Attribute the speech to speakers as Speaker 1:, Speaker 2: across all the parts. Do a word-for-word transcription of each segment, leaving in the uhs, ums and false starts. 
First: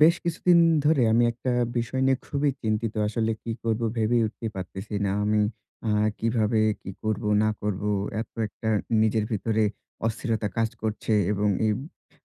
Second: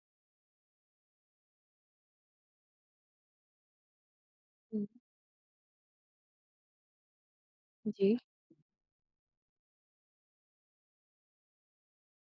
Speaker 1: বেশ কিছুদিন ধরে আমি একটা বিষয় নিয়ে খুবই চিন্তিত। আসলে কি করব ভেবেই উঠতে
Speaker 2: হুম,
Speaker 1: পারতেছি না। আমি আ কিভাবে কি করব না করব?
Speaker 2: জি।
Speaker 1: এত একটা নিজের ভিতরে অস্থিরতা কাজ করছে এবং এই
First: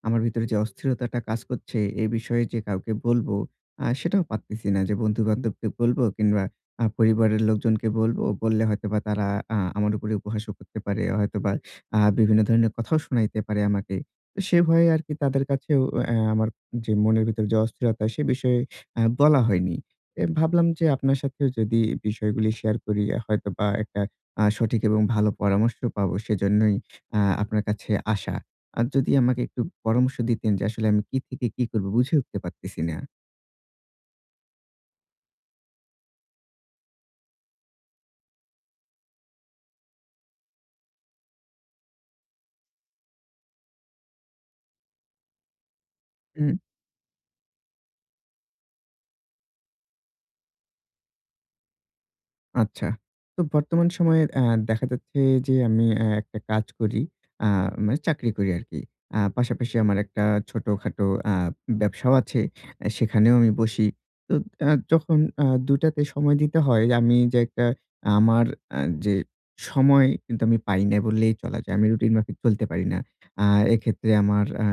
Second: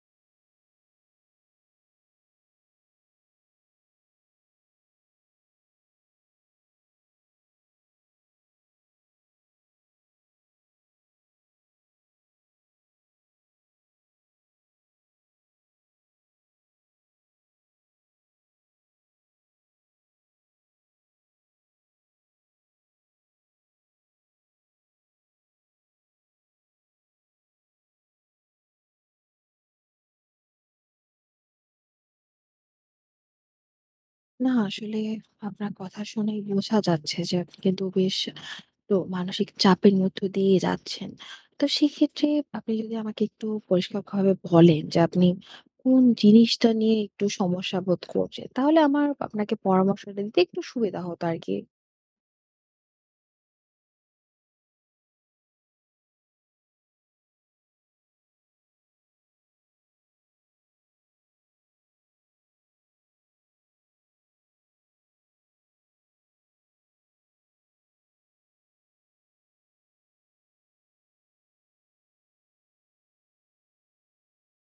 Speaker 1: আমার ভিতরে যে অস্থিরতাটা কাজ করছে এই বিষয়ে যে কাউকে বলবো আ সেটাও পারতেছি না, যে বন্ধু-বান্ধবকে বলবো কিংবা আ পরিবারের লোকজনকে বলবো। বললে হয়তোবা তারা আ আমার উপরে উপহাসও করতে পারে। হয়তোবা আ বিভিন্ন ধরনের কথাও শোনাইতে পারে আমাকে। তো সে ভয়ে আরকি তাদের কাছেও অ্যা আমার যে মনের ভিতরে যে অস্থিরতা, সে বিষয়ে আ বলা হয়নি। এ ভাবলাম যে আপনার সাথেও যদি বিষয়গুলি শেয়ার করি, হয়তোবা একটা আ সঠিক এবং ভালো পরামর্শ পাবো, সেজন্যই আ আপনার কাছে আসা। আর যদি আমাকে একটু পরামর্শ দিতেন, যে আসলে আমি কি থেকে কি করব বুঝে উঠতে পারতেছি না।
Speaker 2: না আসলে আপনার কথা শুনেই বোঝা যাচ্ছে যে আপনি কিন্তু বেশ তো মানসিক চাপের মধ্য দিয়ে যাচ্ছেন। তো সেক্ষেত্রে আপনি যদি আমাকে একটু পরিষ্কারভাবে বলেন যে আপনি কোন জিনিসটা নিয়ে একটু সমস্যা বোধ করছেন? তাহলে আমার আপনাকে পরামর্শটা দিতে একটু সুবিধা হতো আরকি।
Speaker 1: আচ্ছা। তো বর্তমান সময়ে অ্যা দেখা যাচ্ছে যে আমি অ্যা একটা কাজ করি। আ মানে চাকরি করি আরকি। আ পাশাপাশি আমার একটা ছোটখাটো আ ব্যবসাও আছে। অ্যা সেখানেও আমি বসি। তো আ যখন আ দুই টাতে সময় দিতে হয়, আমি যে একটা আমার আ যে সময় কিন্তু আমি পাই না বললেই চলা যায়। আমি রুটিন মাফিক চলতে পারি না। আ এক্ষেত্রে আমার আ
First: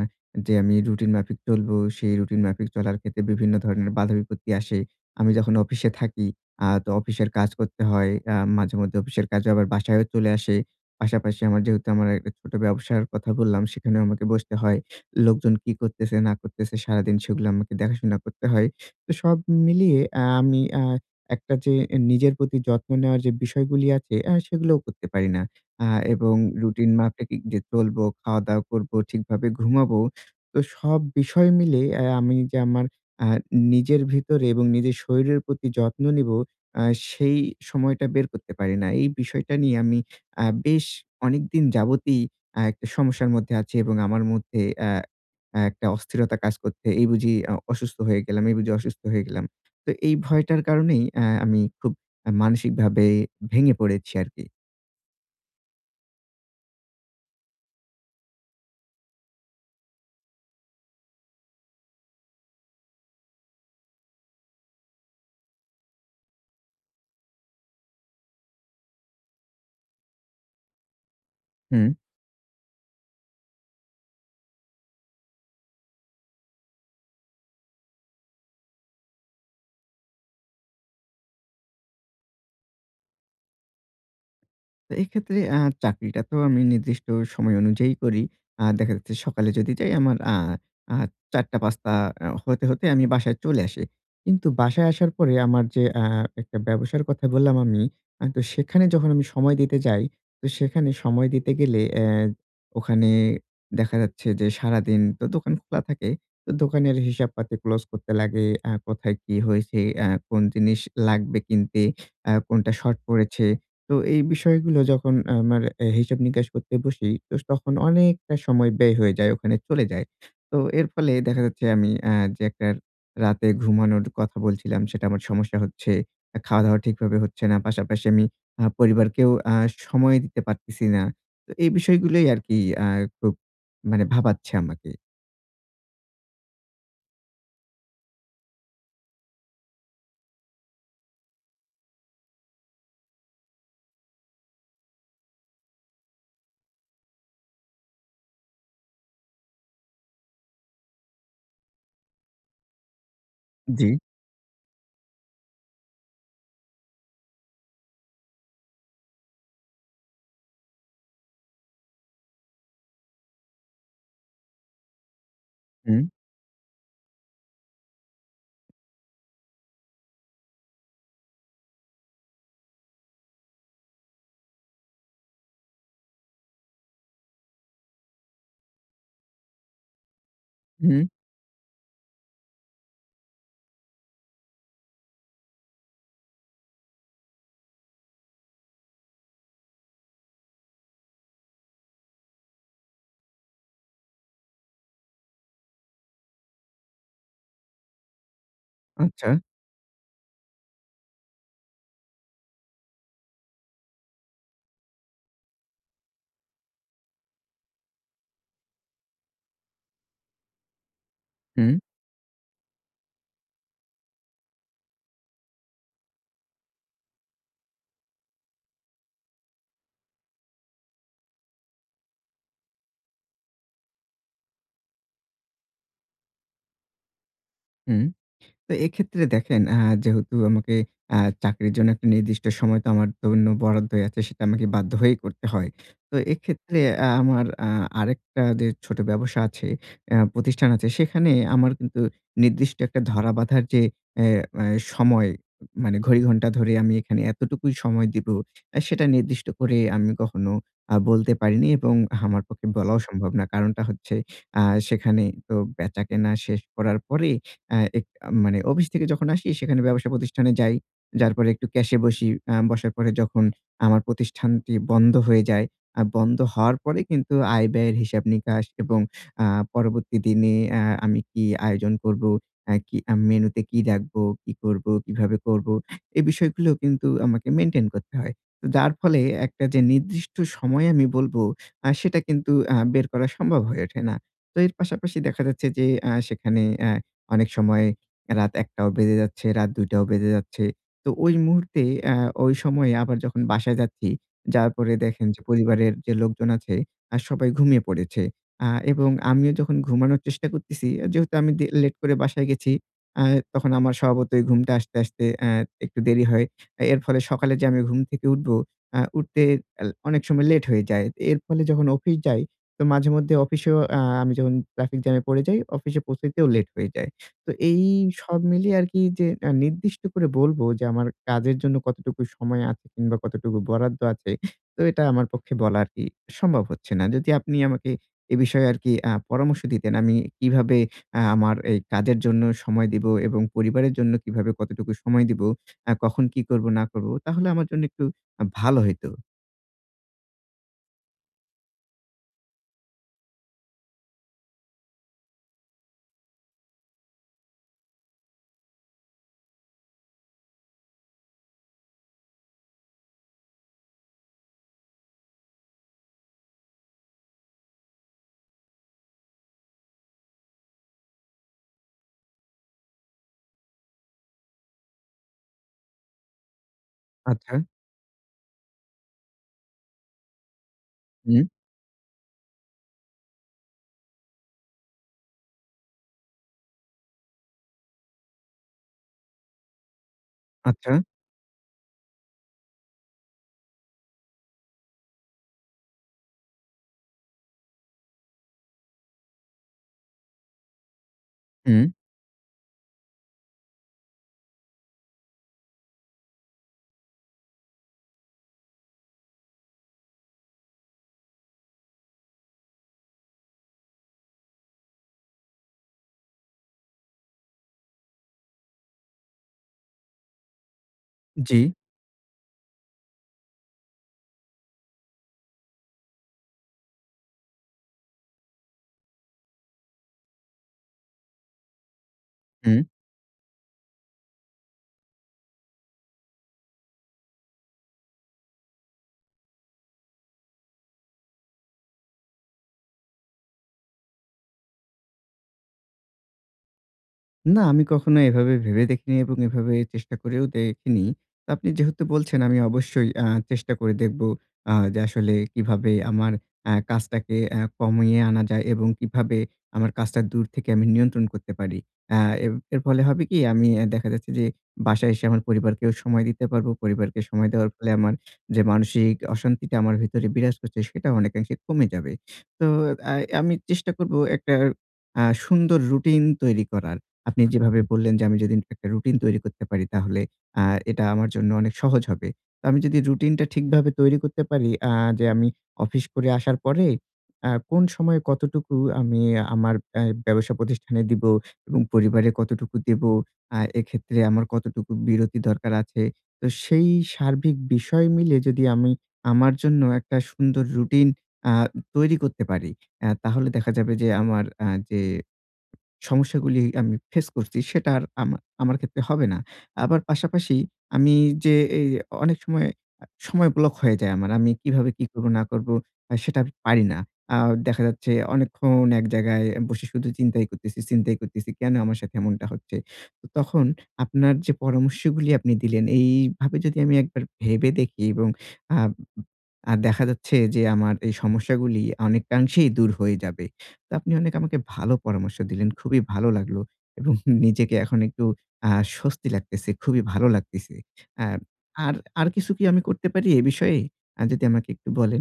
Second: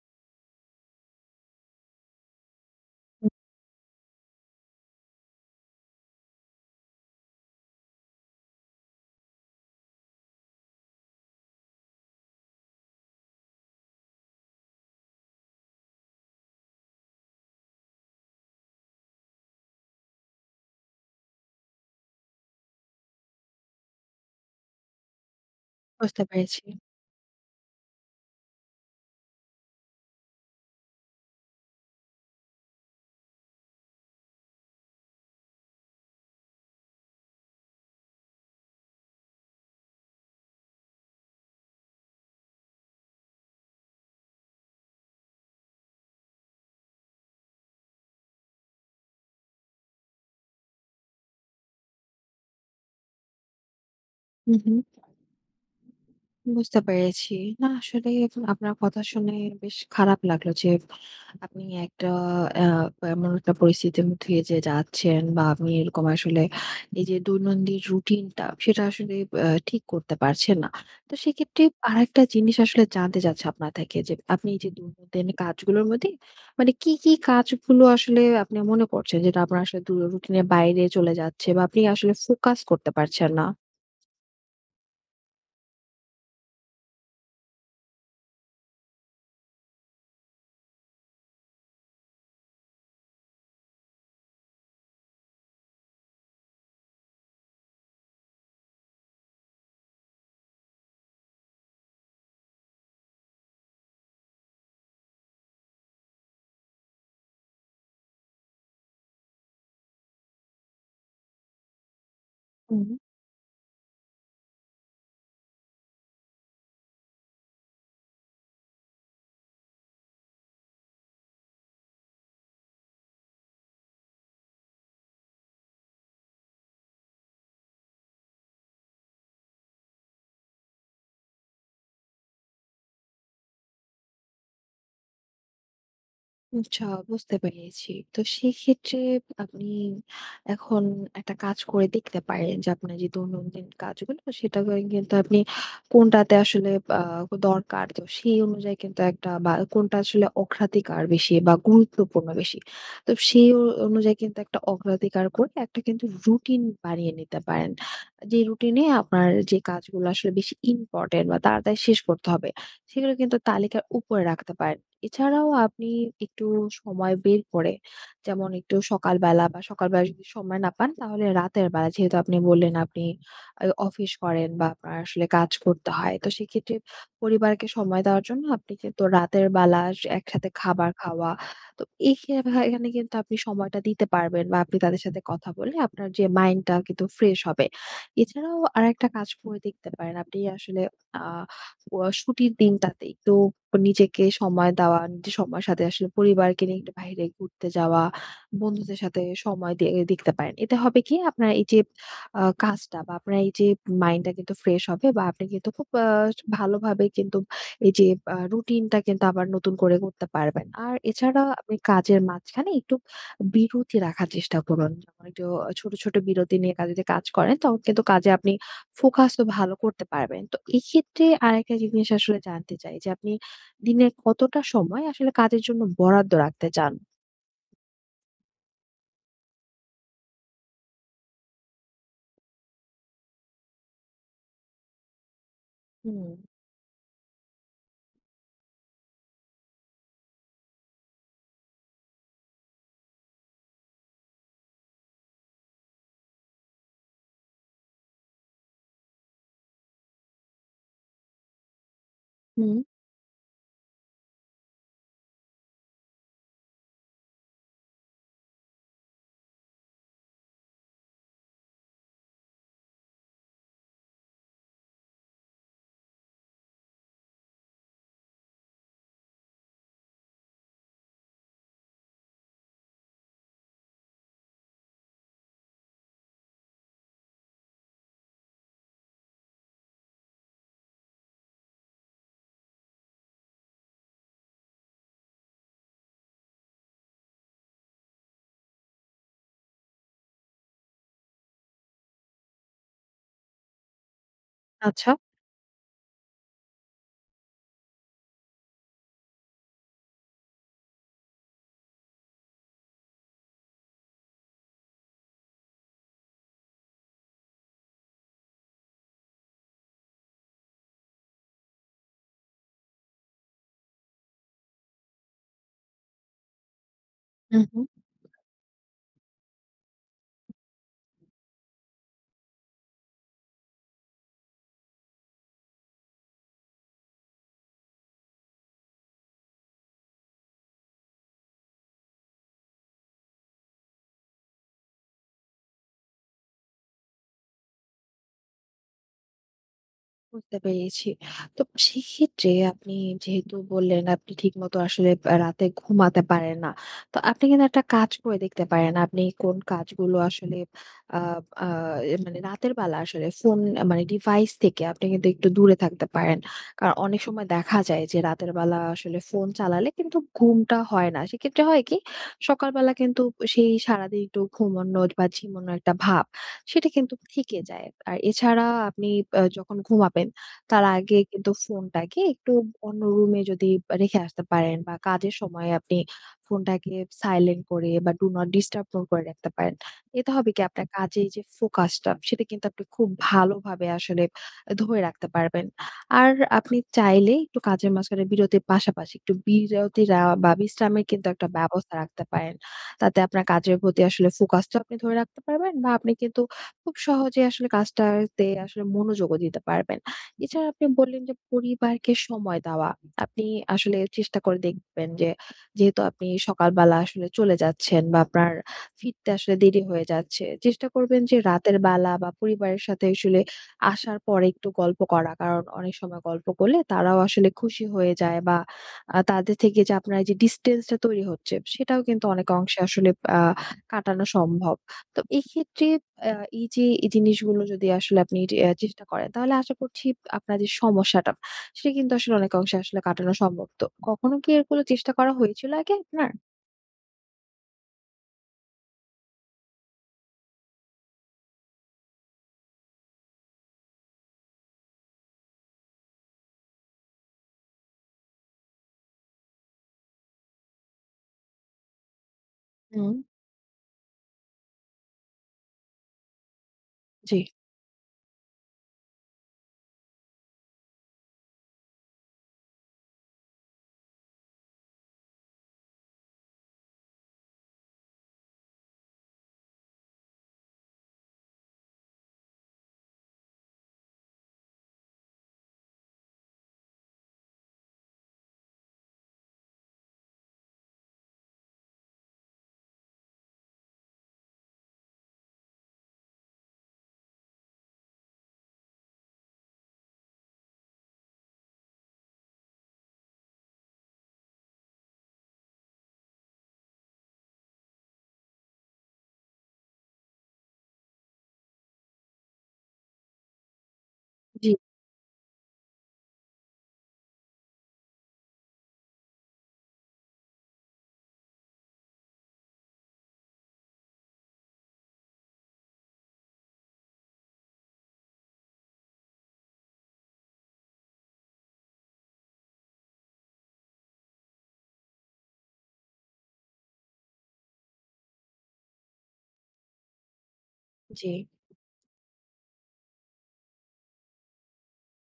Speaker 1: যে আমি রুটিন মাফিক চলবো, সেই রুটিন মাফিক চলার ক্ষেত্রে বিভিন্ন ধরনের বাধা বিপত্তি আসে। আমি যখন অফিসে থাকি আ তো অফিসের কাজ করতে হয়। আ মাঝেমধ্যে অফিসের কাজে আবার বাসায়ও চলে আসি। পাশাপাশি আমার, যেহেতু আমার একটা ছোট ব্যবসার কথা বললাম, সেখানেও আমাকে বসতে হয়। লোকজন কি করতেছে না করতেছে সারাদিন সেগুলো আমাকে দেখাশোনা করতে হয়। তো সব মিলিয়ে আ আমি আ একটা যে নিজের প্রতি যত্ন নেওয়ার যে বিষয়গুলি আছে আ সেগুলোও করতে পারি না। আ
Speaker 2: বুঝতে
Speaker 1: এবং
Speaker 2: পেরেছি।
Speaker 1: রুটিন মাফিক যে চলবো, খাওয়া-দাওয়া করবো, ঠিকভাবে ঘুমাবো। তো সব বিষয় মিলে আ আমি যে আমার আ নিজের ভিতরে এবং নিজের শরীরের প্রতি যত্ন নিবো আ সেই সময়টা বের করতে পারি না। এই বিষয়টা নিয়ে আমি আ বেশ অনেকদিন যাবতই আ একটা সমস্যার মধ্যে আছি এবং আমার মধ্যে আ আ একটা অস্থিরতা কাজ করছে। এই বুঝি আ অসুস্থ হয়ে গেলাম, এই বুঝি অসুস্থ হয়ে গেলাম। তো এই ভয়টার কারণেই আ আমি খুব আ মানসিকভাবে ভেঙে পড়েছি আরকি।
Speaker 2: হুম, হুম। বুঝতে পেরেছি। না আসলে আপনার কথা শুনে বেশ খারাপ লাগলো যে আপনি একটা আ এমন একটা পরিস্থিতির মধ্যে দিয়ে যে যাচ্ছেন বা আপনি এরকম আসলে এই যে দৈনন্দিন রুটিনটা সেটা আসলে আ ঠিক করতে পারছেন না। তো সেক্ষেত্রে
Speaker 1: হুম।
Speaker 2: আরেকটা জিনিস আসলে জানতে চাচ্ছি আপনার থেকে যে আপনি এই যে দৈনন্দিন কাজগুলোর মধ্যে মানে কি, কি কাজগুলো আসলে আপনি মনে করছেন যেটা আপনার আসলে দু রুটিনের বাইরে চলে যাচ্ছে বা আপনি আসলে ফোকাস করতে পারছেন
Speaker 1: তো এক্ষেত্রে আ চাকরিটা তো আমি নির্দিষ্ট সময় অনুযায়ী করি। আ দেখা যাচ্ছে সকালে যদি যাই, আমার আ আ ৪ঃ০০-৫ঃ শূন্য শূন্য আ হতে, হতে আমি বাসায় চলে আসি। কিন্তু বাসায় আসার পরে আমার যে আ একটা ব্যবসার কথা বললাম আমি, আ তো সেখানে যখন আমি সময় দিতে যাই, তো সেখানে সময় দিতে গেলে অ্যা ওখানে দেখা যাচ্ছে যে সারাদিন তো দোকান খোলা থাকে। তো দোকানের হিসাবপাতি ক্লোজ করতে লাগে। আ কোথায় কি হয়েছে, আ কোন জিনিস লাগবে কিনতে, আ কোনটা
Speaker 2: না?
Speaker 1: শর্ট পড়েছে। তো এই বিষয়গুলো যখন আমার অ্যা হিসাব-নিকাশ করতে বসি, তো তখন অনেকটা সময় ব্যয় হয়ে যায়, ওখানে চলে যায়। তো এর ফলে দেখা যাচ্ছে আমি অ্যা যে একটা রাতে ঘুমানোর কথা বলছিলাম, সেটা আমার সমস্যা হচ্ছে। আ খাওয়া-দাওয়া ঠিকভাবে হচ্ছে না। পাশাপাশি আমি আ পরিবারকেও আ সময় দিতে পারতেছি না। তো এই বিষয়গুলোই আরকি আ খুব মানে ভাবাচ্ছে আমাকে।
Speaker 2: আচ্ছা, বুঝতে পেরেছি। তো সেক্ষেত্রে আপনি এখন একটা কাজ করে দেখতে পারেন যে আপনার যে দৈনন্দিন কাজগুলো সেটা করে কিন্তু আপনি কোনটাতে আসলে আহ, দরকার তো সেই অনুযায়ী কিন্তু একটা বা কোনটা আসলে অগ্রাধিকার বেশি বা গুরুত্বপূর্ণ বেশি, তো সেই অ-
Speaker 1: জি।
Speaker 2: অনুযায়ী কিন্তু একটা অগ্রাধিকার করে একটা কিন্তু রুটিন বানিয়ে নিতে পারেন, যে রুটিনে আপনার যে কাজগুলো আসলে বেশি ইম্পর্টেন্ট বা তাড়াতাড়ি শেষ করতে হবে সেগুলো কিন্তু তালিকার উপরে রাখতে পারেন। এছাড়াও আপনি
Speaker 1: হুম,
Speaker 2: একটু সময় বের করে, যেমন একটু সকালবেলা বা সকালবেলা যদি সময় না পান তাহলে রাতের বেলা, যেহেতু আপনি বললেন আপনি আ অফিস করেন বা আপনার আসলে কাজ করতে হয়। তো সেক্ষেত্রে পরিবারকে সময় দেওয়ার জন্য আপনি কিন্তু রাতের বেলা স একসাথে খাবার
Speaker 1: হুম,
Speaker 2: খাওয়া। তো এই খে ভা- এখানে কিন্তু আপনি সময়টা দিতে পারবেন বা আপনি তাদের সাথে কথা বলে আপনার যে মাইন্ডটা কিন্তু ফ্রেশ হবে। এছাড়াও আরেকটা কাজ করে দেখতে পারেন। আপনি আসলে আ ও ছুটির দিনটাতে একটু নিজেকে সময় দেওয়া, নিজের সময়ের সাথে আসলে পরিবারকে নিয়ে একটু বাইরে ঘুরতে যাওয়া, বন্ধুদের সাথে
Speaker 1: আচ্ছা।
Speaker 2: সময় দিয়ে দিতে পারেন। এতে হবে কি, আপনার এই যে আ কাজটা বা আপনার এই যে মাইন্ডটা কিন্তু ফ্রেশ হবে বা আপনি কিন্তু খুব আ ভালোভাবে কিন্তু এই যে আ রুটিনটা কিন্তু আবার নতুন করে করতে পারবেন। আর এছাড়া
Speaker 1: হুম,
Speaker 2: আপনি কাজের মাঝখানে একটু বিরতি রাখার চেষ্টা করুন। যেমন একটু ছোট, ছোট বিরতি নিয়ে কা যদি কাজ করেন তখন কিন্তু কাজে আপনি ফোকাসও ভালো করতে পারবেন। তো এক্ষেত্রে আরেকটা জিনিস আসলে জানতে চাই, যে আপনি দিনের কতটা সময় আসলে কাজের জন্য বরাদ্দ রাখতে চান?
Speaker 1: হুম। তো এক্ষেত্রে দেখেন, আ যেহেতু আমাকে আ চাকরির জন্য একটা নির্দিষ্ট সময় তো আমার জন্য বরাদ্দ হয়ে আছে, সেটা আমাকে বাধ্য হয়েই করতে হয়। তো
Speaker 2: হুম,
Speaker 1: এক্ষেত্রে আ আমার আ আরেকটা যে ছোট ব্যবসা আছে, আ প্রতিষ্ঠান আছে, সেখানে আমার কিন্তু নির্দিষ্ট একটা ধরা বাঁধার যে অ্যা অ্যা সময়, মানে ঘড়ি ঘন্টা ধরে আমি এখানে এতটুকুই সময় দিব, আ সেটা নির্দিষ্ট করে আমি কখনো আ বলতে পারিনি এবং আমার পক্ষে
Speaker 2: হুম।
Speaker 1: বলাও সম্ভব না। কারণটা হচ্ছে, আ সেখানে তো বেচাকেনা শেষ করার পরে আ এক মানে অফিস থেকে যখন আসি, সেখানে ব্যবসা প্রতিষ্ঠানে যাই। যার পরে একটু ক্যাশে বসি। আ বসার পরে যখন আমার প্রতিষ্ঠানটি বন্ধ হয়ে যায়, আর বন্ধ হওয়ার পরে কিন্তু আয়-ব্যয়ের হিসাব-নিকাশ এবং আ পরবর্তী দিনে আ আমি কি আয়োজন করব, আ কি আ মেনুতে কি রাখবো, কি করব, কিভাবে করব, এই বিষয়গুলো কিন্তু আমাকে মেইনটেইন করতে হয়। তো যার ফলে একটা যে নির্দিষ্ট সময় আমি বলব, আ সেটা কিন্তু আ বের করা সম্ভব হয়ে ওঠে না। তো এর পাশাপাশি দেখা যাচ্ছে যে আ সেখানে আ অনেক সময় রাত ১ঃ শূন্য শূন্য টাও বেজে যাচ্ছে, রাত ২ঃ শূন্য শূন্য টাও বেজে যাচ্ছে। তো ওই মুহূর্তে আ ওই সময়ে আবার যখন বাসায় যাচ্ছি, যাওয়ার পরে
Speaker 2: আচ্ছা।
Speaker 1: দেখেন যে পরিবারের যে লোকজন আছে আ সবাই ঘুমিয়ে পড়েছে। আ এবং আমিও যখন ঘুমানোর চেষ্টা করতেছি, আহ, যেহেতু আমি দে লেট করে বাসায় গেছি, আ তখন আমার স্বভাবতই ঘুমটা আসতে, আসতে আ একটু দেরি হয়। এর ফলে সকালে যে আমি ঘুম থেকে উঠবো, আ উঠতে আল অনেক সময় লেট হয়ে যায়। এর ফলে যখন অফিস যাই, তো মাঝেমধ্যে অফিসেও আ আমি যখন ট্রাফিক জ্যামে পড়ে যাই, অফিসে পৌঁছাইতেও লেট হয়ে যায়। তো এই
Speaker 2: হুম।
Speaker 1: সব মিলিয়ে আরকি, যে আ নির্দিষ্ট করে বলবো যে আমার কাজের জন্য কতটুকু সময় আছে কিংবা কতটুকু বরাদ্দ আছে, তো এটা আমার পক্ষে বলা আরকি সম্ভব হচ্ছে না। যদি আপনি আমাকে এ বিষয়ে আরকি আ পরামর্শ দিতেন, আমি কিভাবে আ আমার এই কাজের জন্য সময় দিব এবং পরিবারের জন্য কিভাবে কতটুকু সময় দিব, আ কখন কি করব না করব, তাহলে আমার জন্য একটু আ ভালো হইতো।
Speaker 2: বুঝতে পেরেছি। তো সেক্ষেত্রে আপনি, যেহেতু বললেন আপনি ঠিকমতো আসলে আ রাতে ঘুমাতে পারেন না। তো আপনি কিন্তু একটা কাজ করে দেখতে পারেন। আপনি কোন কাজগুলো আসলে আ আ মানে রাতের বেলা আসলে ফোন, মানে ডিভাইস থেকে আপনি কিন্তু একটু দূরে থাকতে পারেন। কারণ অনেক সময় দেখা যায় যে রাতের বেলা আসলে ফোন চালালে কিন্তু ঘুমটা হয় না। সেক্ষেত্রে হয় কি, সকালবেলা কিন্তু সেই সারাদিন একটু ঘুমানো বা ঝিমানো একটা ভাব সেটা কিন্তু
Speaker 1: আচ্ছা,
Speaker 2: থেকে যায়। আর এছাড়া আপনি আ যখন ঘুমাবেন তার আগে
Speaker 1: হুম,
Speaker 2: কিন্তু ফোনটাকে একটু অন্য রুমে যদি রেখে আসতে পারেন, বা কাজের সময় আপনি ফোনটাকে সাইলেন্ট করে বা ডু নট ডিস্টার্ব মোড করে রাখতে পারেন। এতে হবে কি, আপনার
Speaker 1: আচ্ছা,
Speaker 2: কাজের যে ফোকাসটা সেটা কিন্তু আপনি খুব ভালোভাবে আসলে ধরে রাখতে পারবেন। আর আপনি চাইলে একটু কাজের মাঝখানে বিরতির পাশাপাশি একটু বিরতি নেওয়া বা বিশ্রামের কিন্তু একটা
Speaker 1: হুম,
Speaker 2: ব্যবস্থা রাখতে পারেন। তাতে আপনার কাজের প্রতি আসলে ফোকাসটাও আপনি ধরে রাখতে পারবেন বা আপনি কিন্তু খুব সহজে আসলে কাজটাতে আসলে মনোযোগও দিতে পারবেন। এছাড়া আপনি বললেন যে পরিবারকে সময় দেওয়া। আপনি আসলে চেষ্টা করে দেখবেন যে, যেহেতু আপনি সকালবেলা আসলে চলে যাচ্ছেন বা আপনার ফিরতে আসলে দেরি হয়ে যাচ্ছে, চেষ্টা করবেন যে
Speaker 1: জি,
Speaker 2: রাতের বেলা বা পরিবারের সাথে আসলে আসার পরে একটু গল্প করা। কারণ অনেক সময় গল্প করলে তারাও আসলে খুশি হয়ে যায় বা আ তাদের থেকে যে আপনার যে ডিসট্যান্সটা তৈরি হচ্ছে সেটাও কিন্তু অনেক অংশে
Speaker 1: হুম।
Speaker 2: আসলে আ কাটানো সম্ভব। তো এক্ষেত্রে আ এই যে এই জিনিসগুলো যদি আসলে আপনি টে আ চেষ্টা করেন তাহলে আশা করছি আপনার যে সমস্যাটা সেটা কিন্তু আসলে অনেকাংশে আসলে কাটানো সম্ভব। তো কখনো কি এগুলো চেষ্টা করা হয়েছিল আগে আপনার?
Speaker 1: না, আমি কখনো এভাবে ভেবে দেখিনি এবং এভাবে চেষ্টা করেও দেখিনি। তো আপনি যেহেতু বলছেন, আমি অবশ্যই আ চেষ্টা করে দেখব আ যে আসলে কিভাবে আমার আ কাজটাকে আ কমিয়ে আনা যায় এবং কিভাবে আমার কাজটা দূর থেকে আমি নিয়ন্ত্রণ করতে পারি। আ এর এর ফলে
Speaker 2: হুম,
Speaker 1: হবে কি, আমি আ দেখা যাচ্ছে যে বাসায় এসে আমার পরিবারকেও সময় দিতে পারবো। পরিবারকে
Speaker 2: জি।
Speaker 1: সময় দেওয়ার ফলে আমার যে মানসিক অশান্তিটা আমার ভেতরে বিরাজ করছে সেটা অনেকাংশে কমে যাবে। তো আ আমি চেষ্টা করব একটা আ সুন্দর রুটিন তৈরি করার। আপনি যেভাবে বললেন যে আমি যদি একটা রুটিন তৈরি করতে পারি তাহলে আ এটা আমার জন্য অনেক সহজ হবে। তো আমি যদি রুটিনটা ঠিকভাবে তৈরি করতে পারি, আ যে আমি অফিস করে আসার পরে আ কোন সময়ে কতটুকু আমি আমার আ ব্যবসা প্রতিষ্ঠানে দিব এবং পরিবারে কতটুকু দেব, আ এক্ষেত্রে আমার কতটুকু বিরতি দরকার আছে। তো সেই সার্বিক বিষয় মিলে যদি আমি আমার জন্য একটা সুন্দর রুটিন আ তৈরি করতে পারি, আ তাহলে দেখা যাবে যে আমার আ যে সমস্যাগুলি আমি ফেস করছি সেটা আর আমা আমার ক্ষেত্রে হবে না। আবার পাশাপাশি আমি যে এই অনেক সময় আ সময় ব্লক হয়ে যায় আমার। আমি
Speaker 2: জি,
Speaker 1: কিভাবে কি করব না করব আ সেটা আমি পারি না। আ দেখা যাচ্ছে অনেকক্ষণ এক জায়গায় বসে শুধু চিন্তাই করতেছি, চিন্তাই করতেছি কেন আমার সাথে এমনটা হচ্ছে। তো তখন আপনার যে পরামর্শগুলি আপনি দিলেন এইভাবে যদি আমি একবার ভেবে দেখি, এবং আ আর দেখা যাচ্ছে যে আমার এই সমস্যাগুলি অনেকাংশেই দূর হয়ে যাবে। তো আপনি অনেক আমাকে ভালো পরামর্শ দিলেন। খুবই ভালো লাগলো এবং নিজেকে এখন একটু আ স্বস্তি লাগতেছে। খুবই ভালো লাগতেছে। আ
Speaker 2: জি।
Speaker 1: আর, আর কিছু কি আমি করতে পারি এ বিষয়ে? আ যদি আমাকে একটু বলেন।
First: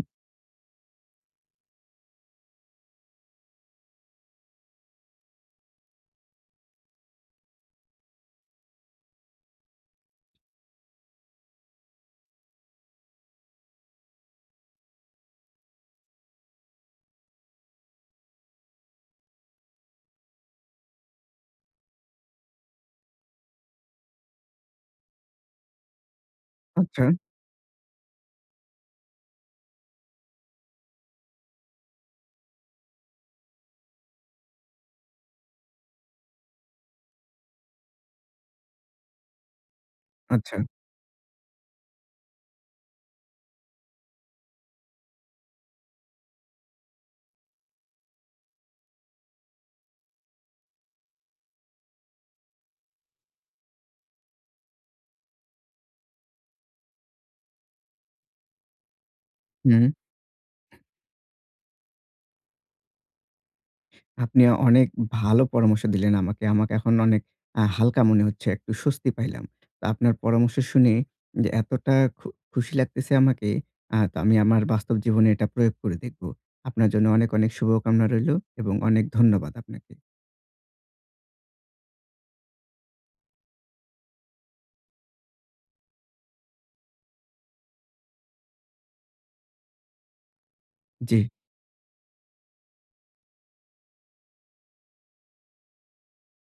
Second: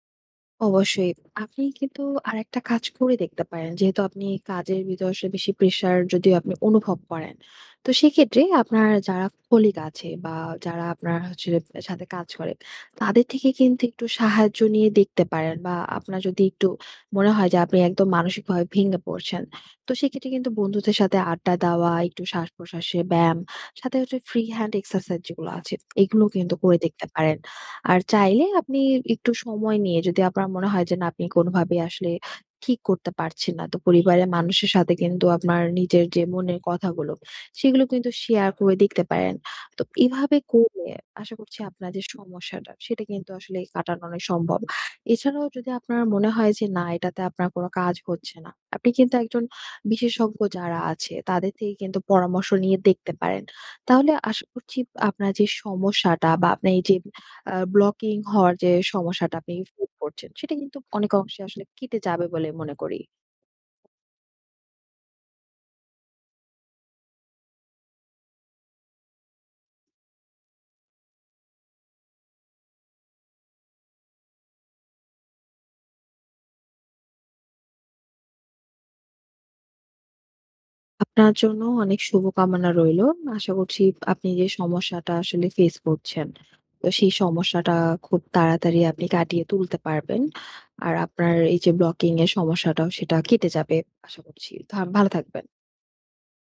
Speaker 2: অবশ্যই। আপনি কিন্তু আরেকটা কাজ করে দেখতে পারেন। যেহেতু আপনি কাজের ভিতরে আসলে বেশি প্রেশার যদিও আপনি অনুভব করেন। তো সেক্ষেত্রে আপনার যারা কলিগ আছে বা যারা আপনার হচ্ছে সাথে কাজ করে, তাদের থেকে কিন্তু একটু সাহায্য নিয়ে দেখতে পারেন, বা আপনার যদি একটু মনে হয় যে আপনি একদম মানসিকভাবে ভেঙে পড়ছেন, তো সেক্ষেত্রে কিন্তু বন্ধুদের সাথে আড্ডা দেওয়া, একটু শ্বাস-প্রশ্বাসে ব্যায়াম, সাথে হচ্ছে ফ্রি হ্যান্ড এক্সারসাইজ যেগুলো আছে, এগুলো কিন্তু করে
Speaker 1: আচ্ছা,
Speaker 2: দেখতে পারেন। আর চাইলে আপনি একটু সময় নিয়ে, যদি আপনার মনে হয় যে না আপনি কোনোভাবেই আসলে ঠিক করতে পারছেন না, তো পরিবারের মানুষের সাথে কিন্তু আপনার নিজের যে মনের কথাগুলো সেগুলো কিন্তু শেয়ার করে দেখতে পারেন। তো এভাবে
Speaker 1: আচ্ছা।
Speaker 2: করলে আশা করছি আপনার যে সমস্যাটা সেটা কিন্তু আসলে কাটানো অনেক সম্ভব। এছাড়াও যদি আপনার মনে হয় যে না এটাতে আপনার কোনো কাজ হচ্ছে না, আপনি কিন্তু একজন বিশেষজ্ঞ যারা আছে তাদের থেকে কিন্তু পরামর্শ নিয়ে দেখতে পারেন। তাহলে আশা করছি আপনার যে সমস্যাটা বা আপনার এই যে আ ব্লকিং হওয়ার যে সমস্যাটা আপনি
Speaker 1: হুম।
Speaker 2: ফেস করছেন, সেটা কিন্তু অনেক অংশে আসলে কেটে যাবে বলে মনে করি।
Speaker 1: আপনি অনেক ভালো পরামর্শ দিলেন আমাকে। আমাকে এখন অনেক আ হালকা মনে হচ্ছে। একটু স্বস্তি পাইলাম। তো আপনার পরামর্শ শুনে যে এতটা খু খুশি লাগতেছে আমাকে, আ তো আমি আমার বাস্তব জীবনে এটা প্রয়োগ করে দেখব। আপনার জন্য অনেক, অনেক শুভকামনা রইলো এবং অনেক ধন্যবাদ আপনাকে।
Speaker 2: আপনার জন্য অনেক শুভকামনা রইলো। আশা করছি আপনি যে সমস্যাটা আসলে ফেস করছেন, তো সেই সমস্যাটা খুব তাড়াতাড়ি আপনি কাটিয়ে তুলতে পারবেন। আর
Speaker 1: জি।
Speaker 2: আপনার এই যে ব্লকিং এর সমস্যাটাও সেটা কেটে যাবে আশা করছি। থা ভালো থাকবেন।